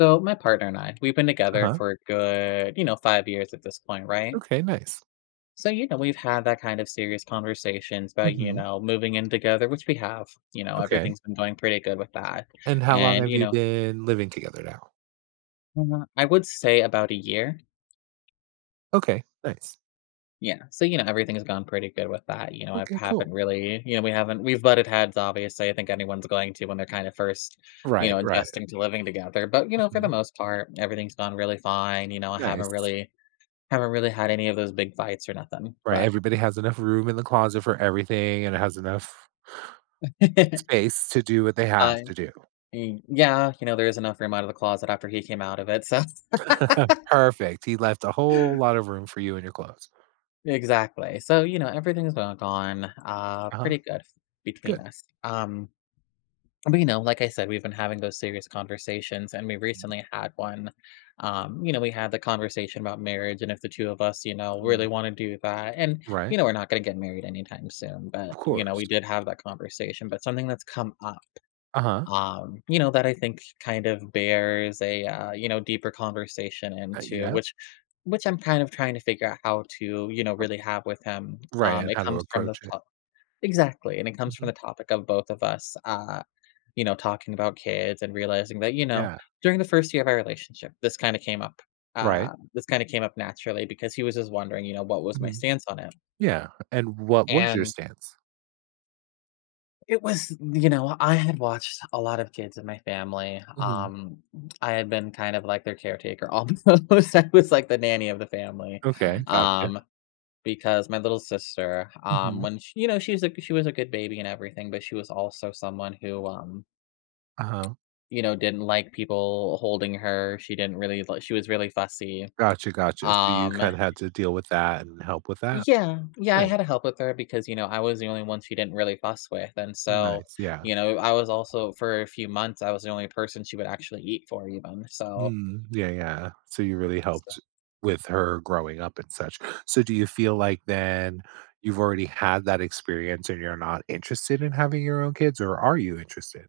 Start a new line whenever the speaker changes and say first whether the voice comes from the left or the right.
left: So my partner and I, we've been together
right: Uh-huh.
left: for a good 5 years at this point, right?
right: Okay, nice.
left: So, we've had that kind of serious conversations about
right: Mhm.
left: moving in together, which we have.
right: Okay.
left: Everything's been going pretty good with that.
right: And how long
left: And,
right: have
left: you
right: you
left: know,
right: been living together now?
left: uh, I would say about a year.
right: Okay, nice.
left: Yeah. So, everything's gone pretty good with that. I
right: Okay, cool.
left: haven't really, we haven't, we've butted heads, obviously. I think anyone's going to when they're kind of first, you
right: Right,
left: know,
right: right.
left: adjusting to living together. But, for the
right: Mhm.
left: most part, everything's gone really fine. I haven't
right: Nice.
left: really, haven't really had any of those big fights or nothing,
right: Right,
left: but,
right: everybody has enough room in the closet for everything and it has enough space to do what they have
left: I
right: to do.
left: y yeah, there is enough room out of the closet after he came out of it, so.
right: Perfect. He left a whole lot of room for you and your clothes.
left: Exactly. So, everything's go gone,
right: Uh-huh.
left: pretty good between
right: Good.
left: us. But, like I said, we've been having those serious conversations, and we recently had one. We had the conversation about marriage and if the 2 of us
right: Mhm.
left: really wanna do that, and
right: Right.
left: we're not gonna get married anytime soon,
right: Of
left: but
right: course.
left: we did have that conversation, but something that's come up
right: Uh-huh.
left: um, you know, that I think kind of bears a, deeper conversation into
right: Yeah.
left: which I'm kind of trying to figure out how to
right: Uh,
left: really have with him.
right: right, and
left: It
right: how to
left: comes from the
right: approach it.
left: top exactly, and it comes from
right: Mhm.
left: the topic of both of us, talking about kids and realizing that
right: Yeah.
left: during the first year of our relationship, this kind of came up.
right: Right.
left: This kind of came up naturally because he was just wondering, what was my
right: Mhm.
left: stance on it,
right: Yeah. And what was your
left: and
right: stance?
left: It was you know, I had watched a lot of kids in my family,
right: Mhm.
left: um, I had been kind of like their caretaker almost. I was like the nanny of the family,
right: Okay, gotcha.
left: um, because my little sister,
right: Mhm,
left: when she was a good baby and everything, but she was also someone who, um,
right: uh-huh.
left: you know, didn't like people holding her. She didn't really li she was really fussy.
right: Gotcha, gotcha. So you
left: um
right: kinda had to deal with that and help with that?
left: Yeah, yeah, I
right: Nice,
left: had to help with her because I was the only one she didn't really fuss with, and so
right: nice, yeah.
left: I was also for a few months, I was the only person she would actually eat for even, so
right: Mm, yeah, yeah. So you really
left: so
right: helped with her growing up and such. So do you feel like then you've already had that experience and you're not interested in having your own kids, or are you interested?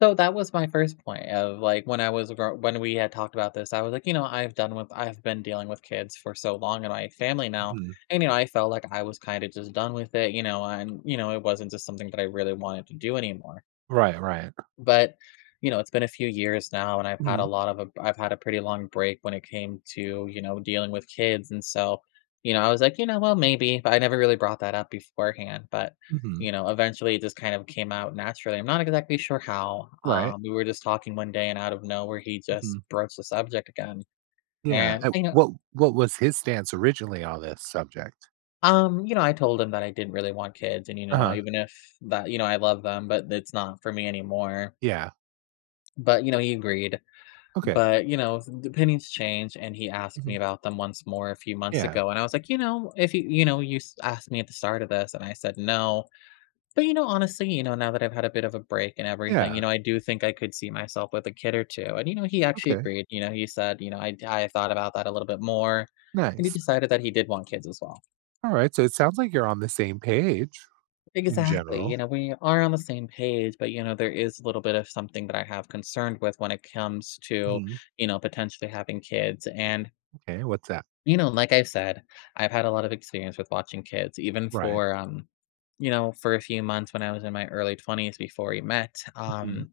left: that was my first point of, like, when I was grow when we had talked about this, I was like, I've been dealing with kids for so long in my family now,
right: Mhm.
left: and I felt like I was kinda just done with it, and it wasn't just something that I really wanted to do anymore.
right: Right, right.
left: But, it's been a few years now, and
right: Mhm,
left: I've had a pretty long break when it came to dealing with kids, and so I was like, "You know, well, maybe," but I never really brought that up beforehand, but
right: mhm.
left: eventually it just kind of came out naturally. I'm not exactly sure how.
right: Right.
left: We were just talking one day, and out of nowhere, he just
right: Mhm.
left: broached the subject again,
right: Yeah,
left: and
right: and
left: I know.
right: what was his stance originally on this subject?
left: I told him that I didn't really want kids and
right: Uh-huh.
left: even if I love them, but it's not for me anymore.
right: Yeah.
left: But, he agreed.
right: Okay.
left: But, the opinions change, and he asked
right: Mhm.
left: me about them once more a few months
right: Yeah.
left: ago, and I was like, "You know, if you you know, you s asked me at the start of this," and I said, "No." But, honestly, now that I've had a bit of a break and everything,
right: Yeah.
left: you know, I do think I could see myself with a kid or 2, and he actually
right: Okay.
left: agreed, he said, "I thought about that a little bit more," and he
right: Nice.
left: decided that he did want kids as well.
right: Alright, so it sounds like you're on the same page in
left: Exactly, you
right: general.
left: know, we are on the same page, but there is a little bit of something that I have concerned with when it comes to
right: Mhm.
left: potentially having kids, and
right: Okay, what's that?
left: Like I have said, I've had a lot of experience with watching kids, even
right: Right.
left: for, for a few months when I was in my early 20s before we met.
right: Mhm.
left: Um,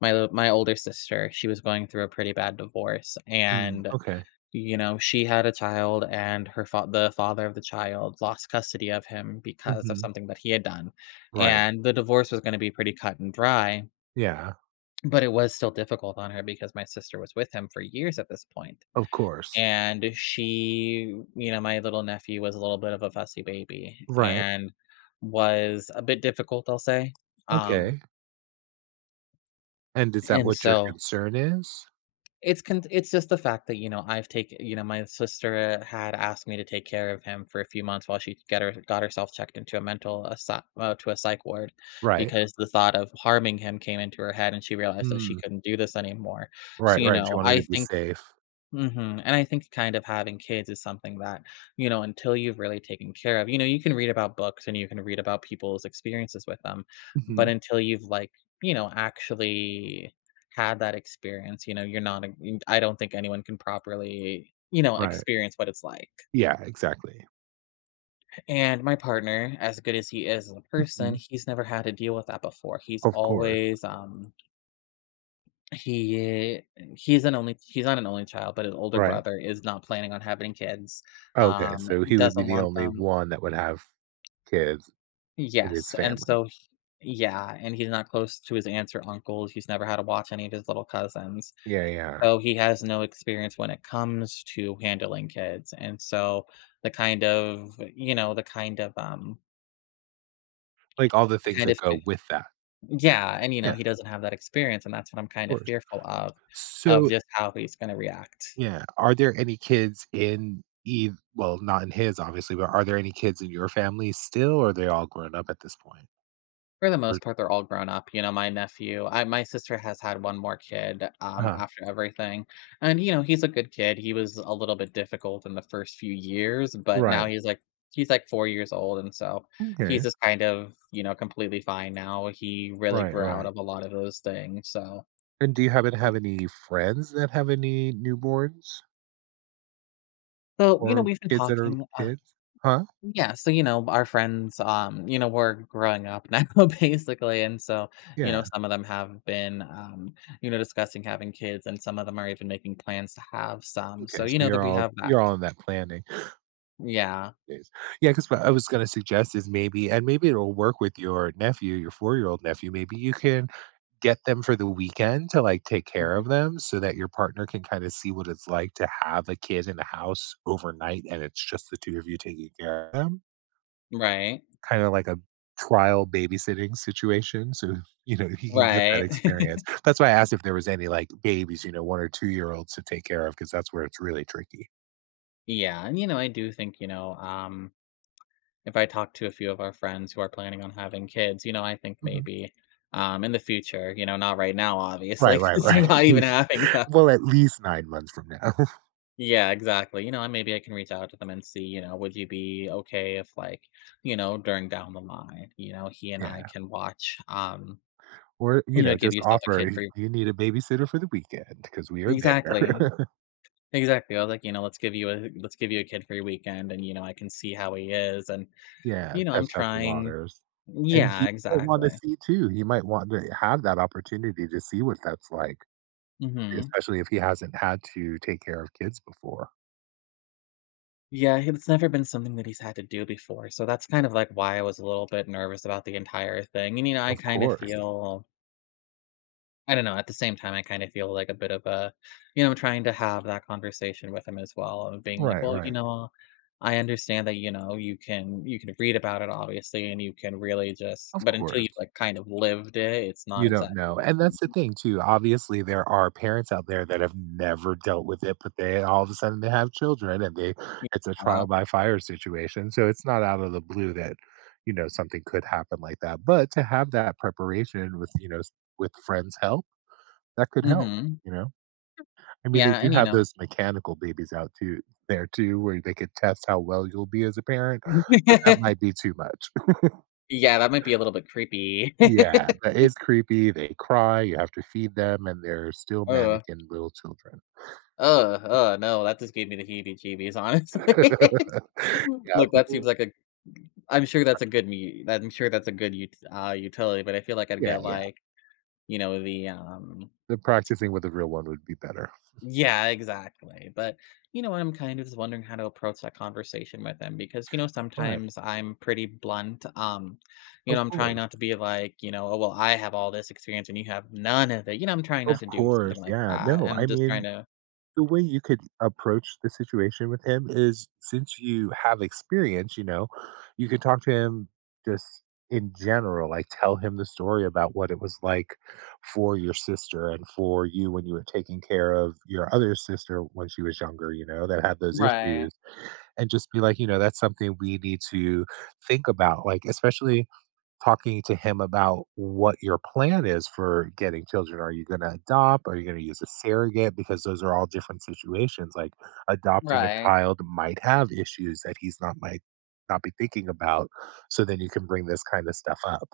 left: my l- My older sister, she was going through a pretty bad divorce,
right: Mm,
left: and
right: okay.
left: she had a child, and the father of the child lost custody of him because of
right: Mhm.
left: something that he had done,
right: Right.
left: and the divorce was going to be pretty cut and dry.
right: Yeah,
left: But it was still difficult on her because my sister was with him for years at this point.
right: of course.
left: And my little nephew was a little bit of a fussy baby
right: Right.
left: and was a bit difficult, I'll say. Um,
right: Okay. And is that
left: and
right: what your
left: so
right: concern is?
left: it's con It's just the fact that I've taken you know, my sister had asked me to take care of him for a few months while she get her got herself checked into a mental a to a psych ward
right: Right.
left: because the thought of harming him came into her head and she realized that she
right: Mm.
left: couldn't do this anymore. So,
right: Right,
left: you
right: right, she
left: know,
right: wanted
left: I
right: to be
left: think.
right: safe.
left: Mhm. And I think kind of having kids is something that until you've really taken care of you can read about books and you can read about people's experiences with them,
right: Mhm.
left: but until you've, like actually had that experience, you're not a you I don't think anyone can properly
right: Right.
left: experience what it's like,
right: Yeah, exactly.
left: and my partner, as good as he is as a person,
right: Mhm.
left: he's never had to deal with that before. He's
right: Of course.
left: alwaysHe eh, he's not an only child, but his older
right: Right.
left: brother is not planning on having kids,
right: Okay,
left: um,
right: so he would be
left: doesn't
right: the
left: want
right: only
left: them.
right: one that would have kids in his
left: Yes, and
right: family.
left: so h yeah, and he's not close to his aunts or uncles, he's never had to watch any of his little cousins,
right: Yeah, yeah.
left: so he has no experience when it comes to handling kids, and so the kind of you know,
right: Like, all the
left: the
right: things
left: kind
right: that
left: of
right: go
left: fe
right: with that.
left: yeah, and
right: Yeah, of
left: he doesn't have that experience, and that's what I'm kind of
right: course.
left: fearful of
right: So
left: just how he's gonna react.
right: yeah, are there any kids in Eve? Well, not in his, obviously, but are there any kids in your family still, or are they all grown up at this point?
left: For the
right: Or
left: most part, they're all grown up, you know, my nephew I My sister has had one more kid,
right: uh
left: after everything, and he's a good kid, he was a little bit difficult in the first few years, but now
right: Right.
left: he's, like, 4 years old, and so he's
right: Okay.
left: just kind of, completely fine now. He really
right: Right,
left: grew out
right: right.
left: of a lot of those things, so,
right: And do you happen to have
left: um
right: any friends that have any newborns or
left: we've been
right: kids that are
left: talking.
right: kids? Huh?
left: Yeah, so our friends, we're growing up now basically, and so
right: Yeah.
left: some of them have been, discussing having kids, and some of them are even making plans to have some, so
right: Okay, so
left: that we have that.
right: you're all in that planning
left: Yeah.
right: phase. Yeah, because what I was gonna suggest is maybe it'll work with your nephew, your four-year-old nephew. Maybe you can get them for the weekend to, like, take care
left: Mhm.
right: of them so that your partner can kinda see what it's like to have a kid in the house overnight, and it's just the 2 of you taking care of them,
left: Right.
right: kinda like a trial babysitting situation, so, he can get that
left: Right.
right: experience. That's why I asked if there was any, like, babies, 1 or 2-year-olds to take care of, because that's where it's really tricky.
left: Yeah, and I do think, if I talk to a few of our friends who are planning on having kids, I think
right: Mhm.
left: maybe, in the future, not right now,
right: Right,
left: obviously,
right: right,
left: 'cause they're
right: right.
left: not even having them.
right: Well, at least 9 months from now.
left: Yeah, exactly. And maybe I can reach out to them and see, would you be okay if like, during down the line, he and I
right: Yeah.
left: can watch, um,
right: Or,
left: you know, Give
right: just
left: yourself a
right: offer,
left: kid
right: "Do
left: free.
right: you need a babysitter for the weekend because we are
left: Exactly.
right: there."
left: Exactly. I was like, let's give you a kid free weekend and I can see how he is and
right: Yeah,
left: I'm
right: test out the
left: trying.
right: waters. And
left: Yeah,
right: he might wanna
left: exactly.
right: see too. He might want to have that opportunity to see what that's like,
left: hmm
right: especially if he hasn't had to take care of kids before.
left: Yeah, it's never been something that he's had to do before. So that's kind of like why I was a little bit nervous about the entire thing. And I
right: Of
left: kind of
right: course.
left: feel I don't know. At the same time, I kinda feel like a bit of a trying to have that conversation with him as well of being like,
right: Right,
left: "Well, you
right: right.
left: know, I understand that, you can read about it obviously, and you can really just
right: Of
left: but until you've,
right: course.
left: like, kind of lived it, it's not
right: You don't
left: exactly
right: know,
left: the
right: and
left: same."
right: that's the thing too. Obviously, there are parents out there that have never dealt with it, but they all of a sudden, they have children and they it's a
left: Yeah.
right: trial by fire situation, so it's not out of the blue that, something could happen like that, but to have that preparation with, you know, s with friends' help. That could help,
left: Mhm.
right: you know? I mean, they
left: Yeah,
right: do
left: and, you
right: have
left: know
right: those mechanical babies out too there too, where they could test how well you'll be as a parent, but that might be too much.
left: Yeah, that might be a little bit creepy.
right: Yeah, that is creepy. They cry, you have to feed them, and they're still
left: Oh,
right: mannequin little children.
left: oh, no, that just gave me the heebie-jeebies, honestly.
right: Yeah,
left: Look, that seems
right: r
left: like a I'm sure that's a good me I'm sure that's a good ut utility, but I feel like I'd
right: yeah,
left: get,
right: yeah.
left: like, you know, the, um
right: The practicing with a real one would be better.
left: Yeah, exactly, but I'm kind of just wondering how to approach that conversation with him because
right: Right.
left: sometimes I'm pretty blunt, um, you
right: Of
left: know, I'm trying
right: course.
left: not to be like, "Oh, well, I have all this experience and you have none of it." I'm trying not
right: Of
left: to do something
right: course,
left: like
right: yeah.
left: that, and
right: No, I
left: I'm just trying
right: mean,
left: to.
right: the way you could approach the situation with him is, since you have experience, you could talk to him just in general. Like, tell him the story about what it was like for your sister and for you when you were taking care of your other sister when she was younger, you know, that had those
left: Right,
right: issues. And just be like, you know, that's something we need to think about. Like, especially talking to him about what your plan is for getting children. Are you going to adopt? Are you going to use a surrogate? Because those are all different situations. Like adopting a
left: right.
right: child might have issues that he's not might not be thinking about. So then you can bring this kind of stuff up.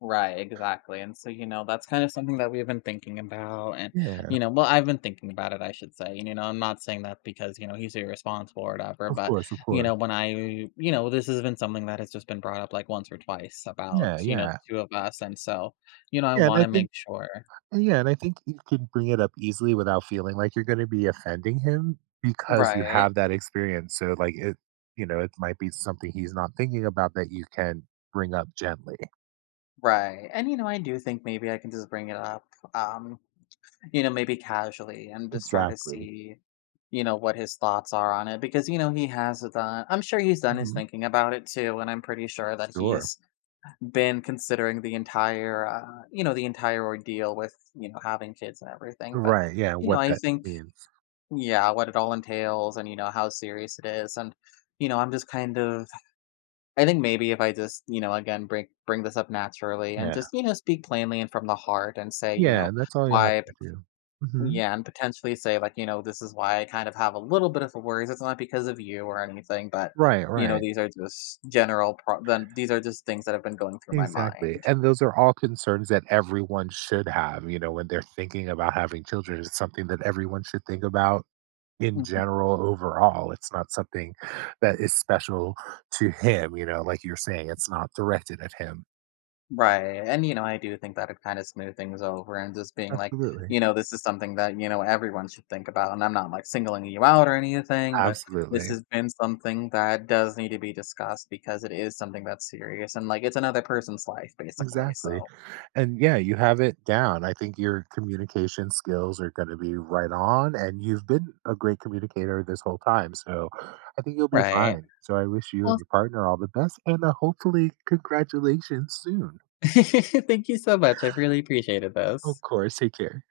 left: Right, exactly, and so that's kind of something that we've been thinking about and,
right: Yeah,
left: you know well, I've been thinking about it, I should say, and I'm not saying that because he's irresponsible or whatever,
right: of
left: but
right: course, of course.
left: when I you know, this has been something that has just been brought up, like, once or twice about
right: Yeah,
left: the
right: yeah,
left: 2 of us, and so I
right: yeah.
left: wanna make sure.
right: And yeah, and I think you can bring it up easily without feeling like you're gonna be offending him because you
left: Right,
right: have that experience. So like it, you know, it might be something he's not thinking about that you can bring up gently.
left: right, and I do think maybe I can just bring it up, um Maybe casually and just try to
right: Exactly.
left: see, what his thoughts are on it because he has done I'm sure he's done his
right: Mhm.
left: thinking about it too, and I'm pretty sure that
right: Sure.
left: he's been considering the entire, the entire ordeal with having kids and everything. But
right: Right, yeah, what
left: I
right: that
left: think,
right: means.
left: yeah, what it all entails and how serious it is. And I'm just kind of, I think maybe if I just again, bring this up naturally and
right: Yeah.
left: just speak plainly and from the heart and say, you
right: Yeah,
left: know,
right: and that's all you have
left: why
right: to do. Mhm.
left: yeah, and potentially say, like this is why I kind of have a little bit of a worries. It's not because of you or anything, but
right: Right, right.
left: these are just general pro then these are just things that have been going through my
right: Exactly.
left: mind.
right: And those are all concerns that everyone should have, you know, when they're thinking about having children. It's something that everyone should think about in
left: Mhm.
right: general overall. It's not something that is special to him, you know, like you're saying, it's not directed at him.
left: Right, and I do think that it kind of smooth things over and just being like,
right: Absolutely.
left: you know, this is something that everyone should think about, and I'm not, like, singling you out or anything, but this
right: Absolutely.
left: has been something that does need to be discussed because it is something that's serious and, like, it's another person's life, basically,
right: Exactly.
left: so.
right: And yeah, you have it down. I think your communication skills are going to be right on and you've been a great communicator this whole time. So I think you'll be
left: Right.
right: fine. So I wish you and your partner all the best and hopefully congratulations soon.
left: Thank you so much. I've really appreciated
right: Of
left: this.
right: course. Take care.